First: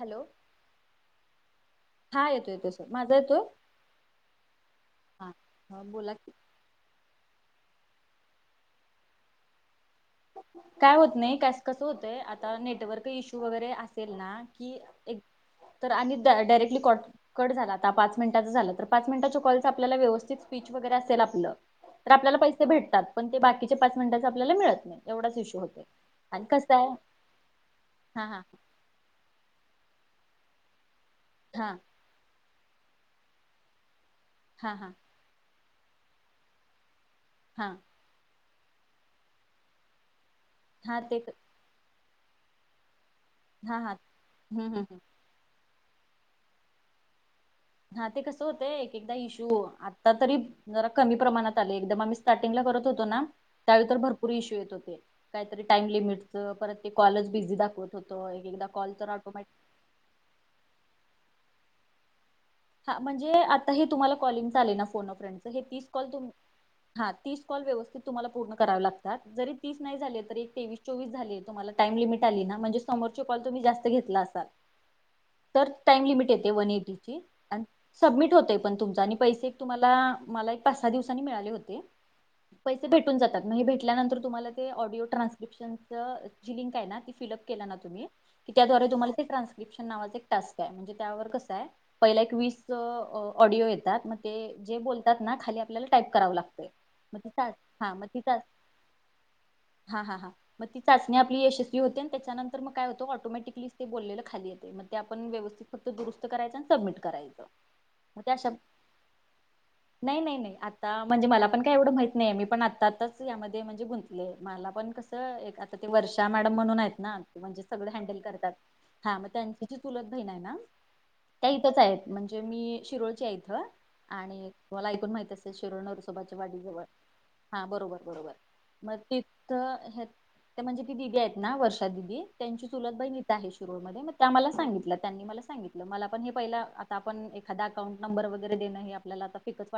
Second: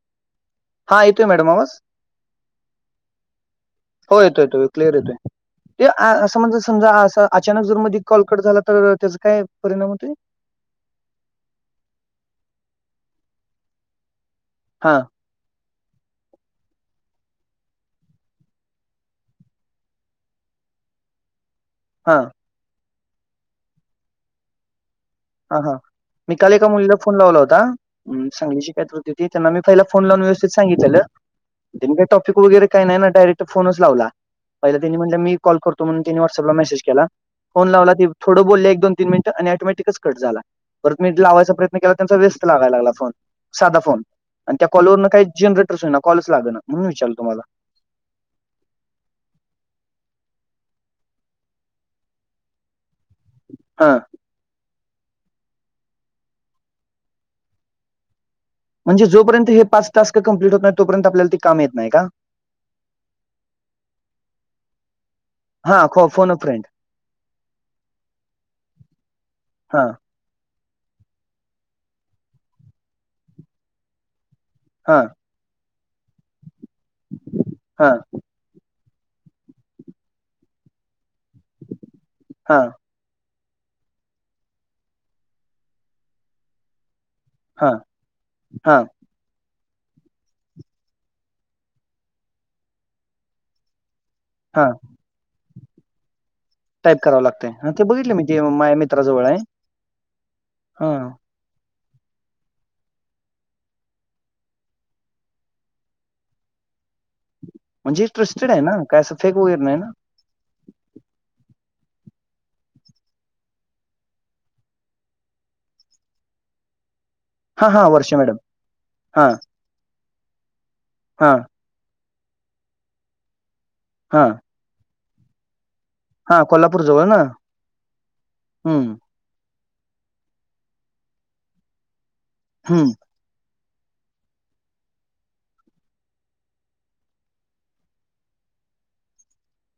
Hello. हा येतोय madam आवाज? हा येतोय येतोय सर, माझा येतोय? हो येतो येतो क्लिअर येतोय, हा हा ते बोला की असं म्हणजे समजा अस अचानक जर मध्ये कॉल कट झाला तर त्याच काय परिणाम होतोय? काय होत नाही, कस कसं होतय आता नेटवर्क इश्यू वगैरे असेल ना कि हा एक तर आणि डायरेक्टली कॉट कट झाला, आता पाच मिनिटाचं झालं तर पाच मिनिटाच्या कॉल आपल्याला व्यवस्थित स्पीच वगैरे असेल आपलं तर हा आपल्याला पैसे भेटतात, पण ते बाकीचे पाच मिनिटांचे आपल्याला मिळत नाही. एवढाच हा इश्यू हा, होतोय मी आणि काल एका कसं आहे मुलीला फोन लावला होता हा हा सांगलीची काय तर होती ती त्यांना मी पहिला फोन लावून व्यवस्थित सांगितलेल, हा ते नी काय टॉपिक वगैरे काही नाही ना डायरेक्ट फोनच लावला, हा पहिला हा त्यांनी म्हटल्या मी कॉल करतो म्हणून त्यांनी व्हॉट्सअपला मेसेज केला हा फोन लावला ती थोडं बोलल्या एक दोन तीन मिनट आणि ऑटोमॅटिकच कट झाला, हा परत मि ते लावायचा प्रयत्न मी केला त्यांचा व्यस्त लागाय लागला फोन, हा साधा हा फोन अणत्या हम्म कॉल हम्म वरण काय जनर प्रश्न येना, कॉलच लागना, म्हणून विचारल तुम्हाला. हां ते कसं होतय एक एकदा इश्यू आता तरी जरा कमी प्रमाणात आलय, एकदम आम्ही स्टार्टिंगला करत होतो ना त्यावेळी तर हा भर पूर इशू येत होते, काहीतरी टाईम लिमिटचं, परत ते कॉलच बिझी दाखवत होत एक येकदा म्हणजे जोपर्यंत हे पाच टास्क कम्प्लीट होत नाही तोपर्यंत आपल्याला ते काम येत नाही का हा म्हणजे आता हे तुम्हाला कॉलिंगच आलय ना फोन अ फ्रेंडच हे हां तिस खो कॉल तुम्ही फोन अ फ्रेंड. हा तीस कॉल व्यवस्थित तुम्हाला पूर्ण करावे लागतात जरी तीस हां, नाही झाले तरी एक तेवीस चोवीस झाले तुम्हाला टाईम लिमिट आली ना म्हणजे समोरचे कॉल तुम्ही जास्त घेतला असाल हा तर टाइम लिमिट येते वन एटी ची अन् हां, सबमिट होतय पण तुमच आणि पैसे एक तुम्हाला मला एक पाच सहा दिवसानी मिळाले होते हां, पै ते भेटून जातात म हे भेटल्यानंतर तुम्हाला ते ऑडिओ ट्रान्स्क्रिप्शनचं जी लिंक आहे ना ती फिलअप केला हां, ना तुम्ही की हां, त्याद्वारे तुम्हाला ते ट्रान्स्क्रिप्शन नावाच एक टास्क आहे म्हणजे त्यावर कसय पहिला एक वीस ऑडिओ येतात म ते हां. जे बोलतात ना खाली आपल्याला टाईप करावं लागतय टाइप म करावं ति लागतंय. चाच हां, ते हा म बघितलं ती मी चाच ते माझ्या मित्राजवळ आहे. हा हा हा म ती हां, चाचणी यशस्वी होते आणि त्याच्यानंतर मग काय होतं ऑटोमॅटिकली ते बोललेल खाली येते मग ते आपन व्यवस्थित फक्त दुरुस्त करायच सबमिट करायचं म्हणजे ट्रस्टेड आहे ना काय असं फेक वगैरे नाही ना नाही नाही नाही आता म्हणजे मला पण काय एवढं माहीत नाही मी पण आता आत्ताच यामध्ये म्हणजे गुंतले मला पण कस एक आता ते वर्षा मॅडम म्हणून आहेत ना म्हणजे हां, सगळ हां, वर्षा हँडल मॅडम. करतात हा म हां, त्यांची जी चुलत बहिण आहे ना हां इथच आहे म्हणजे मी शिरोळची हाय इथ हां, आणि तुम्हाला ऐकून माहिती असेल शिरोळ नरसोबाच्या हां, वाडी जवळ कोल्हापूरजवळ ना? हा बरोबर बरोबर म हं, ती इथ म्हणजे ती दीदी आहेत ना वर्षा दीदी त्यांची हं. चुलत बहीण इथ आहे शिरोळमध्ये म त्या मला सांगितल्या त्यांनी मला सांगितलं मला आपण हे पहिला आता आपण एखादा अकाउंट नंबर वगैरे देणं हे आपल्याला आता फेकच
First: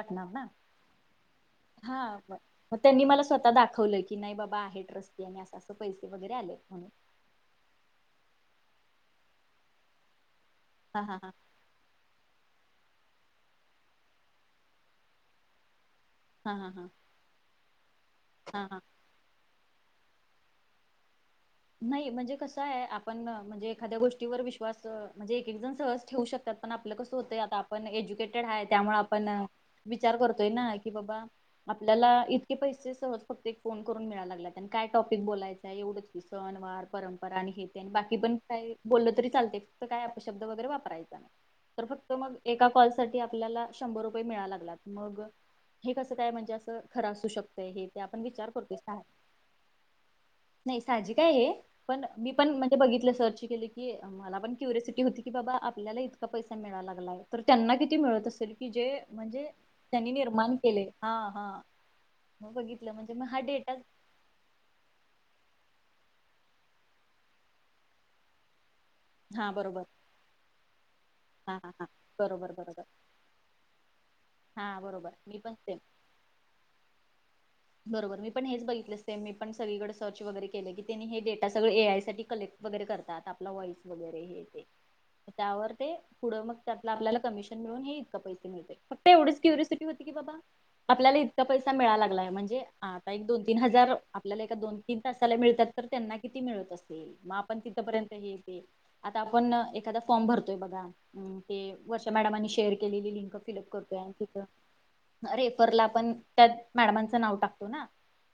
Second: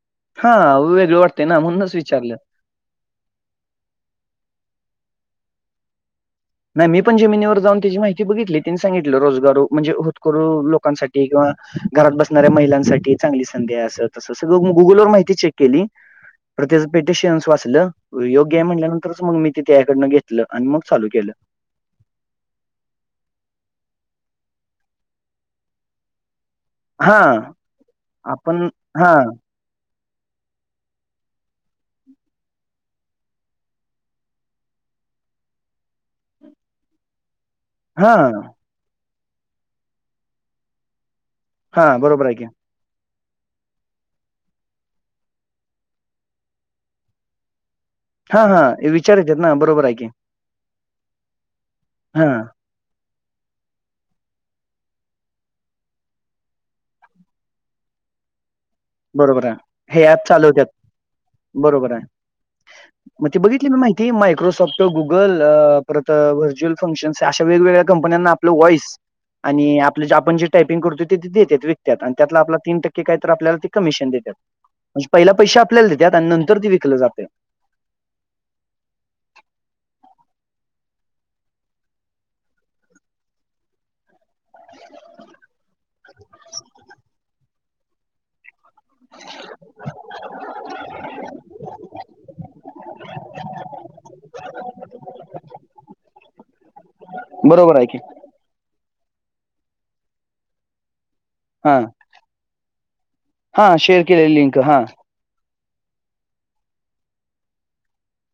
हा वेगळ वाटतय ना म्हणूनच विचारलं म त्यांनी मला स्वतः दाखवलं की नाही बाबा आहे ट्रस्टी आणि असं असं पैसे वगैरे आले नाही मी पण जेमिनीवर जाऊन त्याची माहिती बघितली तिनी सांगितलं रोजगारु म्हणजे होतकरू हा हा लोकांसाठी हा किंवा घरात बसणाऱ्या महिलांसाठी चांगली संधी अस तसं सगळं गुगल वर माहिती चेक केली हा परत हा त्याच हा पेटिशन वाचलं योग्य आहे हा हा म्हणल्या नंतरच मग मी ते त्याकडन घेतलं आणि मग चालू केलं नाही म्हणजे कसं आहे आपण म्हणजे एखाद्या गोष्टीवर विश्वास म्हणजे एक एक जण सहज ठेवू शकत्यात पण आपलं कसं होतंय हां, आता आपण एज्युकेटेड आपण हाय त्यामुळे हां, आपण विचार करतोय ना की बाबा आपल्याला इतके पैसे सहज फक्त एक फोन करून मिळाय लागल्यात आणि काय टॉपिक बोलायचाय एवढंच सण वार परंपरा आणि हे ते आणि बाकी हां, पण काय बोललं तरी चालते फक्त काय अपशब्द वगैरे वापरायचा नाही तर हां, फक्त बरोबर मग आहे की. एका कॉल साठी आपल्याला शंभर रुपये मिळाय लागल्यात मग हे कसं काय म्हणजे अस खर असू शक तय हे ते आपण हा विचार हा करतोय विचार येत्यात ना बरोबर हाय की नाही साहजिक हाय हे पण मी हां, पण म्हणजे बघितलं सर्च केलं की मला पण क्युरिसिटी होती की बाबा आपल्याला इतका पैसा मिळाय लागलाय तर त्यांना किती मिळत असेल की जे बरोबर म्हणजे आहे. हे त्यांनी ॲप निर्माण चालवतात. केले हा हा बरोबर आहे. म बघितलं म्हणजे म हा डेटा ती मायक्रोसॉफ्ट गुगल परत व्हर्च्युअल फंक्शन्स अशा वेगवेगळ्या कंपन्यांना आपलं वॉइस हा आणि बरोबर आपलं जे आपण जे टायपिंग करतोय ते हा देत्यात हा हा विकत्यात आणि त्यातला बरोबर आपला तीन बरोबर टक्के काय तर आपल्याला कमिशन देत्यात हा म्हणजे बरोबर पहिले मी पण पैशे सेम आपल्याला देत्यात आणि नंतर ते विकलं जात बरोबर मी पण हेच बघितले सेम. मी पण सगळीकडे सर्च वगैरे केलं की, तेनी हे डेटा सगळ ए आय साठी कलेक्ट वगैरे करतात, आपला वॉइस वगैरे हे. त्यांवर ते पुढं मग त्यातलं, आपल्याला कमिशन मिळून हे इतक पैसे मिळते. फक्त एवढीच क्यूरेसिकी होती की बाबा, आपल्याला इतका पैसा मिळाय लागलाय म्हणजे. आता एक दोन तीन हजार आपल्याला एका दोन तीन तासाला मिळत्यात तर, त्यांना किती मिळत असतील. मग आपण बरोबर आहे की तिथपर्यंत हे ते, आता आपण एखादा फॉर्म भरतोय बघा. हम, ते हा वर्षा मॅडमांनी शेअर केलेली लिंक फिलअप हा करतोय शेअर आणि केलेली तिथं. लिंक हा रेफरला आपण त्या मॅडमांचं नाव टाकतो ना.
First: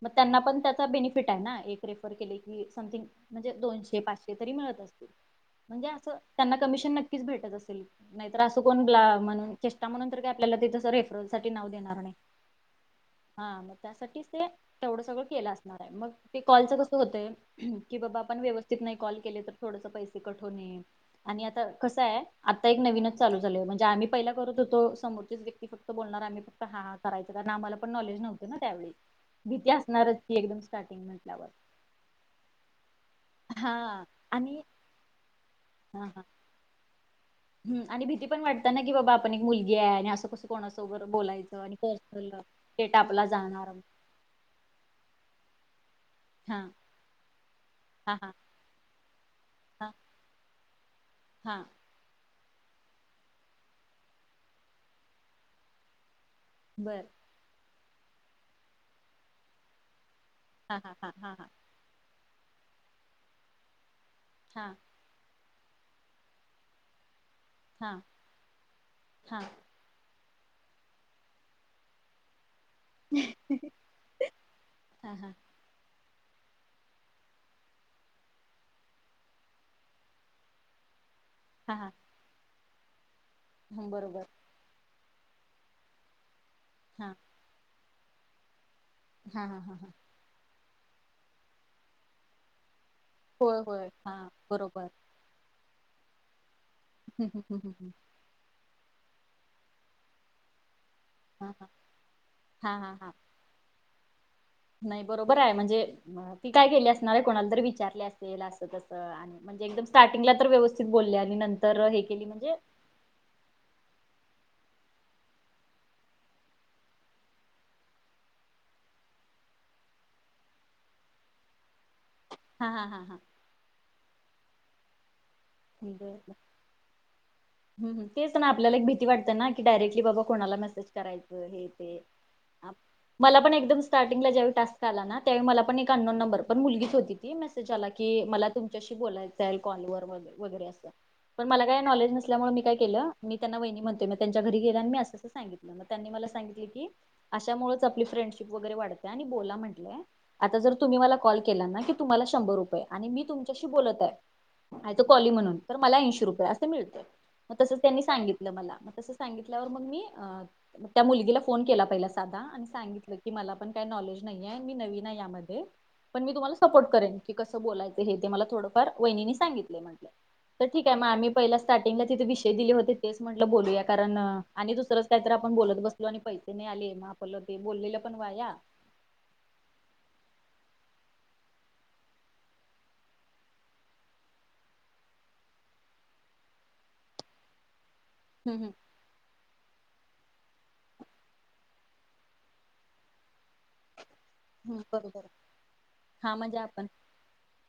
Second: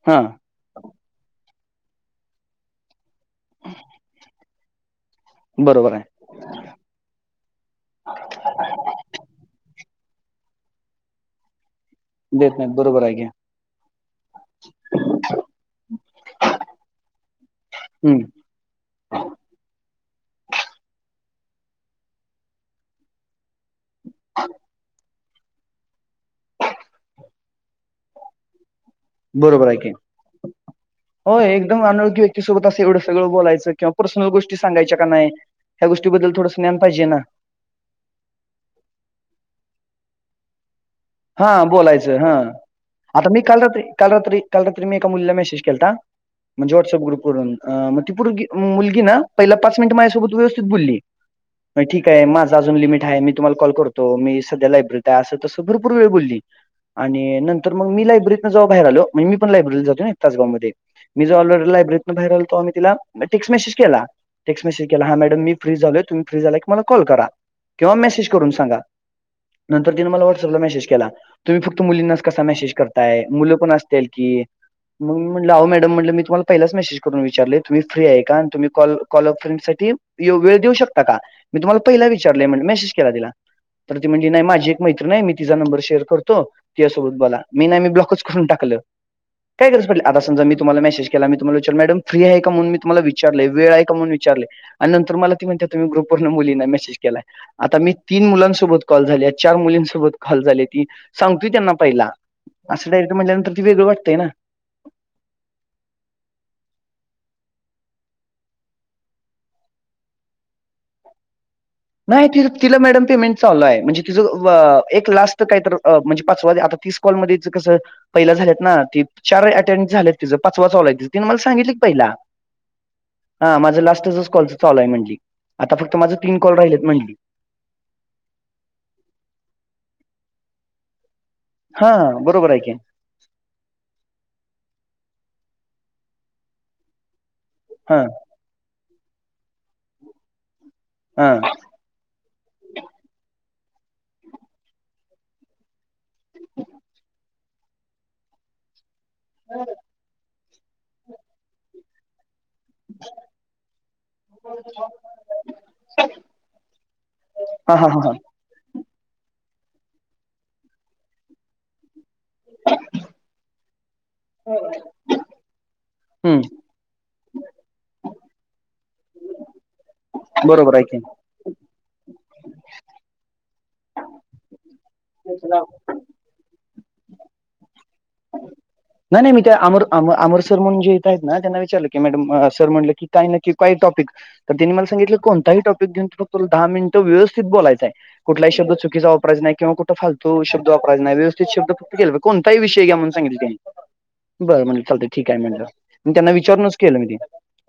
मग हा त्यांना पण त्याच बेनिफि फिट आहे ना. एक रेफर केले की समथिंग म्हणजे, दोनशे पाचशे तरी मिळत असतील. म्हणजे बरोबर आहे असं त्यांना कमिशन नक्कीच भेटत असेल. नाहीतर असं कोण म्हणून चेष्टा म्हणून तर काय, आपल्याला ते तसं रेफरल साठी नाव देणार नाही. देत नाहीत, बरोबर आहे की. हा मग त्यासाठीच ते तेवढ सगळं केल असणार ये, मग ते कॉलच कसं होतंय की बाबा हम्म आपण. व्यवस्थित नाही कॉल केले तर थोडंसं पैसे कट होणे, आणि आता कसं हाय आता एक नविनच. चालू झालंय म्हणजे, आम्ही पहिला करत होतो समोरची व्यक्तीच फक्तं. बोलणार आम्ही फक्त हा हा करायचं. कारण आम्हाला पण नॉलेज नव्हते ना, त्यावेळी भीती असणारच की एकदम. स्टार्टिंगला. होय एकदम अनोळखी व्यक्तीसोबत असं एवढं सगळं बोलायचं, किंवा हा पर्सनल गोष्टी आणि सांगयच्या काय नाय. ह्या गोष्टीबद्दल थोडंसं ज्ञान पाहिजे ना. हं, आणि भीती पण वाटतेना की बाबा, आपण एक मुलगी आहे आणि असं कसं. कोणासोबर हा बोलायचं आणि, बोलायचं पर्सनल हा डेटा आपला आता मी काल जाणार. रात्री काल रात्री काल रात्री मी एका मुलीला मेसेज केलता, हा म्हणजे व्हॉट्सअप ग्रुप वरुन मग ति हा हा पोरगी. मुलगी ना, पहिला पाच मिनिटं माझ्या सोबत व्यवस्थित बोली. हां. ठीक आहे माझ अजून लिमिट आहे. मी तुम्हाला कॉल करतो मी संध्या लायब्ररीत आहे, असं तसं भरपूर वेळ बोली. बर आणि नंतर मग मी लायब्ररीतन जेव्हा बाहेर आलो, म्हणजे मी पण लायब्ररीला जातोय नी. तासगाव मध्ये, हा हा हा मी हा जेव्हा हा लायब्ररीतन बाहेर आलो तेव्हा मी तिला टेक्स मेसेज केला टेक्स मेसेज. की हा मॅडम मी फ्री झालोय तुम्ही फ्री झाला की, मला कॉल करा हा किंवा मेसेज करून सांगा. हा नंतर तीन मला व्हॉट्सपला मेसेज केला, तुम्ही फक्त मुलींना कसा मेसेज कर ताय मुलं पण असत्याल की, हा मग मी हा म्हटलं आहो मॅडम म्हटलं मी तुम्हांला. पहिलाच मेसेज करून विचारले, तुम्ही फ्री आहे का तुम्ही कॉल अ फ्रेंडसाठी वेळ देऊ शकता का. मी हा तुम्हांला हा पहिला विचारलंय म्हणलं मेसेज केला, तिला हं, तर ती बरोबर म्हणली नाही माझी एक मैत्रीण आहे. तिचा नंबर शेअर करतो तिझ्या हा सोबत बोला, मी नाही मी ब्लॉकच करून टाकलं हा हा काय हा गरज हा पडल्या. आता समजा मी तुम्हाला मेसेज केला. मी तुम्हांला विचार मॅडम फ्री आहे का, म्हणून मी तुम्हाला विचा विचारले होय वेळ आहे होय का म्हणून हा विचारले, बरोबर आणि नंतर मला. ती म्हणत्या तुम्ही ग्रुपवरण मुलींना मेसेज केलाय. हं, हं, हं, हं, आता हं. मी तीन मुलांसोबत कॉल झालेत चार मुलीन सोबत. कॉल झाल्या ती सांगतोय हा हा त्यांना पहिला, हा असं हा डायरेक्ट हा म्हटल्यानंतर ते वेगळं वाटतंय ना. नाही बरोबर आहे. म्हणजे ती काय केेली असणार, कोणाला तरी विचारली असेल असं तसं आणि. म्हणजे एकदम स्टार्टिंगला तर व्यवस्थित बोल्या. आणि नं नाही तिला मॅडम पेमेंट. चालु हाय. म्हणजे तिझं एक लास्ट काय तर म्हणजे, पाचमध्ये आता तीस कॉल मध्ये हिचं कसं. पहिला झालेत ना ती चार अटेंट झालेत तिचं, पाचवा चालूय तिने मला सांगितली की पहिला. हा हा हा हा. हा माझं लास्टच कॉल चालू आहे म्हणली, आता फक्त माझं तीन कॉल राहिलेत म्हणली. हम हम, तेच ना आपल्याला एक भीती वाटते ना, की डायरेक्टली बाबा कोणाला मेसेज. करायचं हे ते, हां, बरोबर आहे की. आप मला पण एकदम स्टार्टिंगला ज्यावेळी टास्क आला ना, त्यावेळी मला पण एक अ्नोन नंबर, पण मुलगीच होती ते मेसेज आला हां, की, मला तुमच्याशी बोलायच कॉल वर वगैरे असं, हां. पण मला काय नॉलेज नसल्यामुळं मी काय केलं, मी त्यांना वहिनी म्हणतोय, त्यांच्या घरी गेलं आणि मी असं असं सांगितलं. त्यांनी मला सांगितलं की, अशामुळेच आपली फ्रेंडशिप वगैरे वाढते. त्यांनी बोला म्हटले, आता जर तुम्ही मला कॉल केला ना की तुम्हाला शंभर रुपय आणि मी तुमच्याशी बोलत आहे, अज अ कॉली म्हणून, तर मला ऐंशी रुपय असं मिळतय. मग तसं हां, हां, हां, त्यांनी हां. सांगितलं मला, मग तस सांगितल्यावर मग मी, अ मग त्या मुलगीला फोन केला पहिला साधा, आणि सांगितलं की मला पण काय नॉलेज नाहीयेय, मी नवीन आहे यामध्ये, पण मी हं, तुम्हाला सपोर्ट करेन, कि कसं बोलाय हे ते मला थोडंफार, वहिनीने सांगितलय म्हटले, तर बरोबर आहे ठिकय की. म आम्ही पयला स्टार्ट टींगला तिथं विषय दिले होते तेच म्हटलं बोलूया, कारण आणि दुसरंच काय तर आपण बोलत बसलो आणि पै से नाही आले म आपलं ते बोललेलं पण वाया नाही नाही मी ते अमरम अमर सर म्हणून जे इथ आहेत ना, त्यांना विचारलं की मॅडम सर म्हटलं की काय नक्की काय टॉपिक तर त्यांनी मला सांगितलं, कोणताही टॉपिक घेऊन दहा मिनिटं व्यवस्थित बोलायचय. कुठलाही हम्म शब्द हम्म चुकीचा वापरायचा नाही किंवा फालतू शब्द वापरायचं नाही, व्यवस्थित कोणताही विषय घ्या म्हणुन सांगितलं त्यांनी. बरं हम्म म्हंटलं चालतय बरोबर. ठीक आहे म्हटलं, म त्यांना हा म्हणजे विचारूनच आपण केलं मी ते.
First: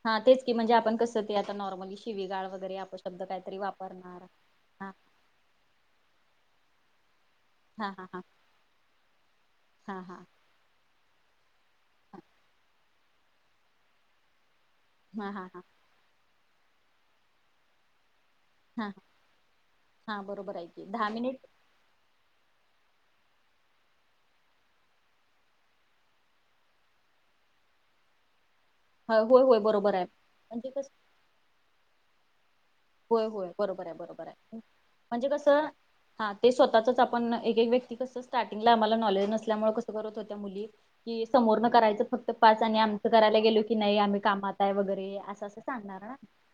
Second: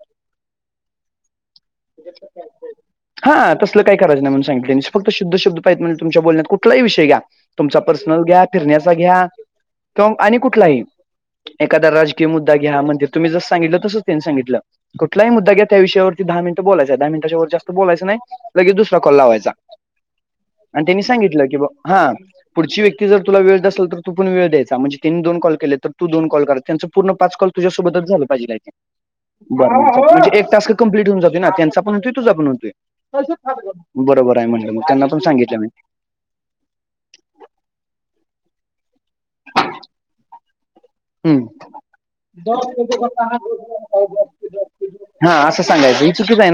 हा तेच की, म्हणजे आपण कसं ते आता नॉर्मली शिवीगाळ वगैरे आप शब्द हां, काहीतरी तसलं काही करायचं वापरणार. नाही म्हणून सांगितलं, हा फक्त शुद्ध शब्द म्हणले तुमच्या बोलण्यात कुठलाही विषय घ्या तुमचा हा हा हा पर्सनल घ्या फिरण्याचा घ्या हा तो हा आणि कुठलाही. एखादा राजकीय मुद्दा घ्या, म्हणजे तुम्ही जसं सांगितलं तसं त्यांनी सांगितलं, कुठलाही हा हा मुद्दा हा घ्या त्या विषयावर फक्त दहा मिनिटं बोलायचंय, दहा मिनिटाच्या वर जास्त बोलायचं नाही. लगे हा दुसरा कॉल लावायचा, हा बरोबर आहे आणि की त्यांनी दहा सांगितलं मिनिट की बा, हा. पुढची व्यक्ती जर तुला वेळ देत असल तर तू पण वेळ द्यायचा, म्हणजे त्यांनी दोन कॉल केलेत तर तू दोन कॉल कर, त्यांच पूर्ण पाच कॉल तुझ्यासोबतच झालं पाहिजे. होय होय होय आहे बरोबर, म्हणजे एक टास्क कसं कम्प्लीट होऊन जातोय ना, त्यांचा पण होतोय तुझा पण होतोय. होय होय बरोबर आहे बरोबर आहे म्हणलं, मग त्यांना पण सांगितलं मी. हां, ते स्वतःच आपण एक एक व्यक्ती कसं स्टार्टिंगला आम्हाला नॉलेज नस असल्यामुळं कसं करत होत्या मुली,, की हम्म. समोर नं करायचं फक्त पाच आणि आमचं करायला गेलो की की नाही आम्ही कामात आहे वगैरे हा असं अस सांगणार सांगायचं ही ना,, चुकीच आहे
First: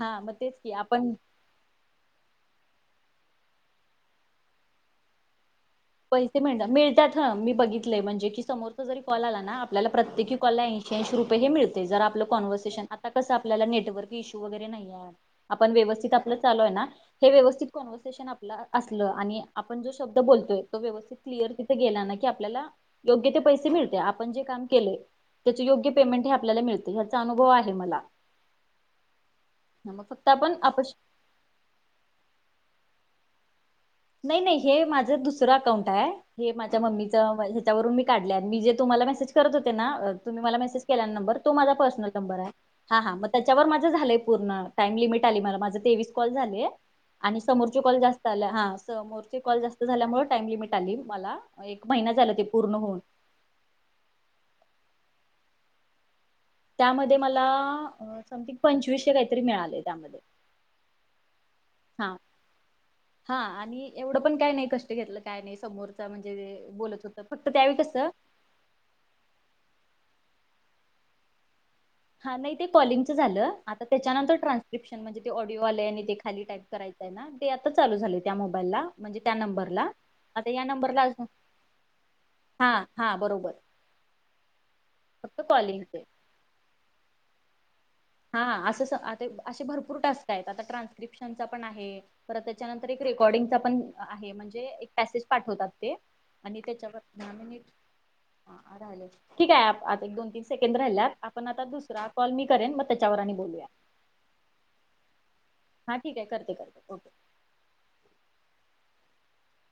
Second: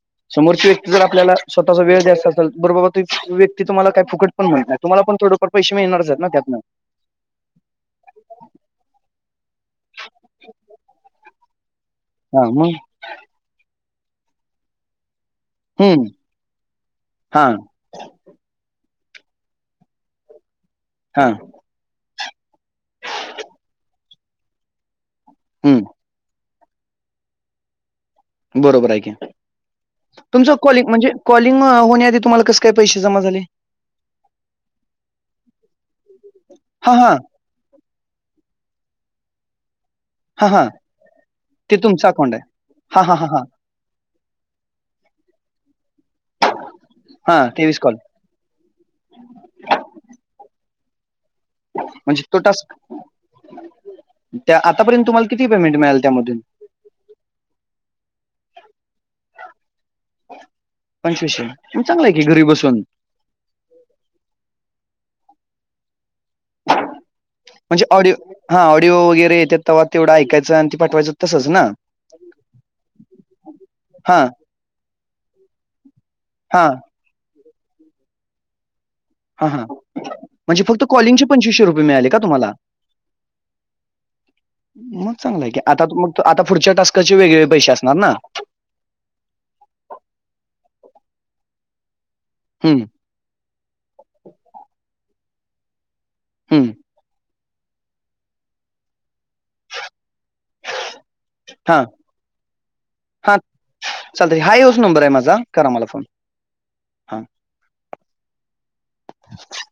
हां मग तेच समोरची की, आ व्यक्ती जर आपल्याला स्वतःचा वेळ द्यायचा असल, बरं बाबा ती व्यक्ती काय तुम्हाला फुकट पण म्हणत नाही, तुम्हाला पण थोडं पैसे मिळणारच आहेत ना त्यातंन.. हं मी बघितय म्हणजे की समोरचा जरी कॉल आला ना, आपल्याला प्रत्येकी कॉलला ऐंशी ऐंशी रुपये हे मिळतय, जर आप आपलं हा मग कॉन्व्हर्सेशन, आता कसं आपल्याला नेटवर्क इश्यू वगैरे नाहीयेय आपण हम्म व्यवस्थित आपलं चालू आहे ना, हे हा व्यवस्थित कॉन्व्हसेशन आपलं असलं, आणि आपण जो शब्द बोलतोय, तो व्यवस्थित हा क्लिअर तिथं गेला ना की आपल्याला, योग्य ते पैसे मिळतय, आपण जे काम केलय त्याचे योग्य हम्म पेमेंट हे आपल्याला मिळतेय, ह्याचा अनुभव आहे मला. बरोबर हाय की,, मग फक्त तुमचं आपण कॉलिंग म्हणजे कॉलिंग होण्याआधी तुम्हाला कसं काय पैसे जमा झालय.. नाही नाही, हे माझं दुसरं अकाउंट आहे, हे माझ्या हा हा मम्मीचं त्यावरून मी काढलेय, आणि मी जे तुम्हाला मेसेज करत होते ना, तुम्ही हा मला हा मेसेज केला ना नंबर, तो माझा पर्सनल नंबर आहे. हा हा, मग त्याच्यावर माझं झालंय, पूर्ण टाइम लिमिट आली मला, माझं तेवीस कॉल झालेय. हा आणि तेवीस समोरचे कॉल जास्त आले हा समोरचे कॉल जास्त झाल्यामुळे टाइम लिमिट आली मला एक महिना म्हणजे झाला तो ते टास्क, पूर्ण होऊन त्या आतापर्यंत तुम्हाला किती पेमेंट मिळाले त्यामधून? त्यामध्ये मला समथिंग पंचवीसशे काहीतरी मिळाले त्यामध्ये. पंचवीशे, म चांगला आहे हा की घरी बसून. हा आणि एवढं पण काय नाही कष्ट घेतलं काय नाही समोरचा म्हणजे बोलत होत फक्त त्यावेळी म्हणजे कसं ऑडिओ हा ऑडिओ वगैरे येत्यात तेवा तेवढं ऐकायचं आणि ते पाठवायचं तसंच ना? हा नाही ते कॉलिंगचं झालं, आता हा त्याच्यानंतर ट्रान्स्क्रिप्शन म्हणजे ते ऑडिओ आलय आणि ते खाली टाईप हा कराय. य ना ते चालू झालय त्या मोबाईलला म्हणजे त्या हा हा नंबरला आता म्हणजे या फक्त नंबरला कॉलिंगचे असं, रुपये मिळाले का तुम्हाला? हा हा बरोबर. मग फक्त चांगला आहे की, आता कॉलिंगचे मग आता पुढच्या टास्काचे वेगळे पैसे असणार ना? हा अस असे भरपूर टास्क आहेत, आता ट्रान्स्क्रिप्शनचा पण आहे, परत त्याच्या हं, नंतर एक रेकॉर्डिंगचा पण आहे, म्हणजे एक पॅसेज पाठवतात ते आणि हं. त्याच्यावर नामिनेट ठीक हाय, आता एक दोन तीन सेकंड राहिल्यात आपण आता हां, दुसरा कॉल मी करेन, मग त्याच्यावर आणि बोलूया. चालतय, हा ह्योच नंबर आहे माझा करा मला हा फोन, ठीक आहे करते करते ओके हा. [inaudible]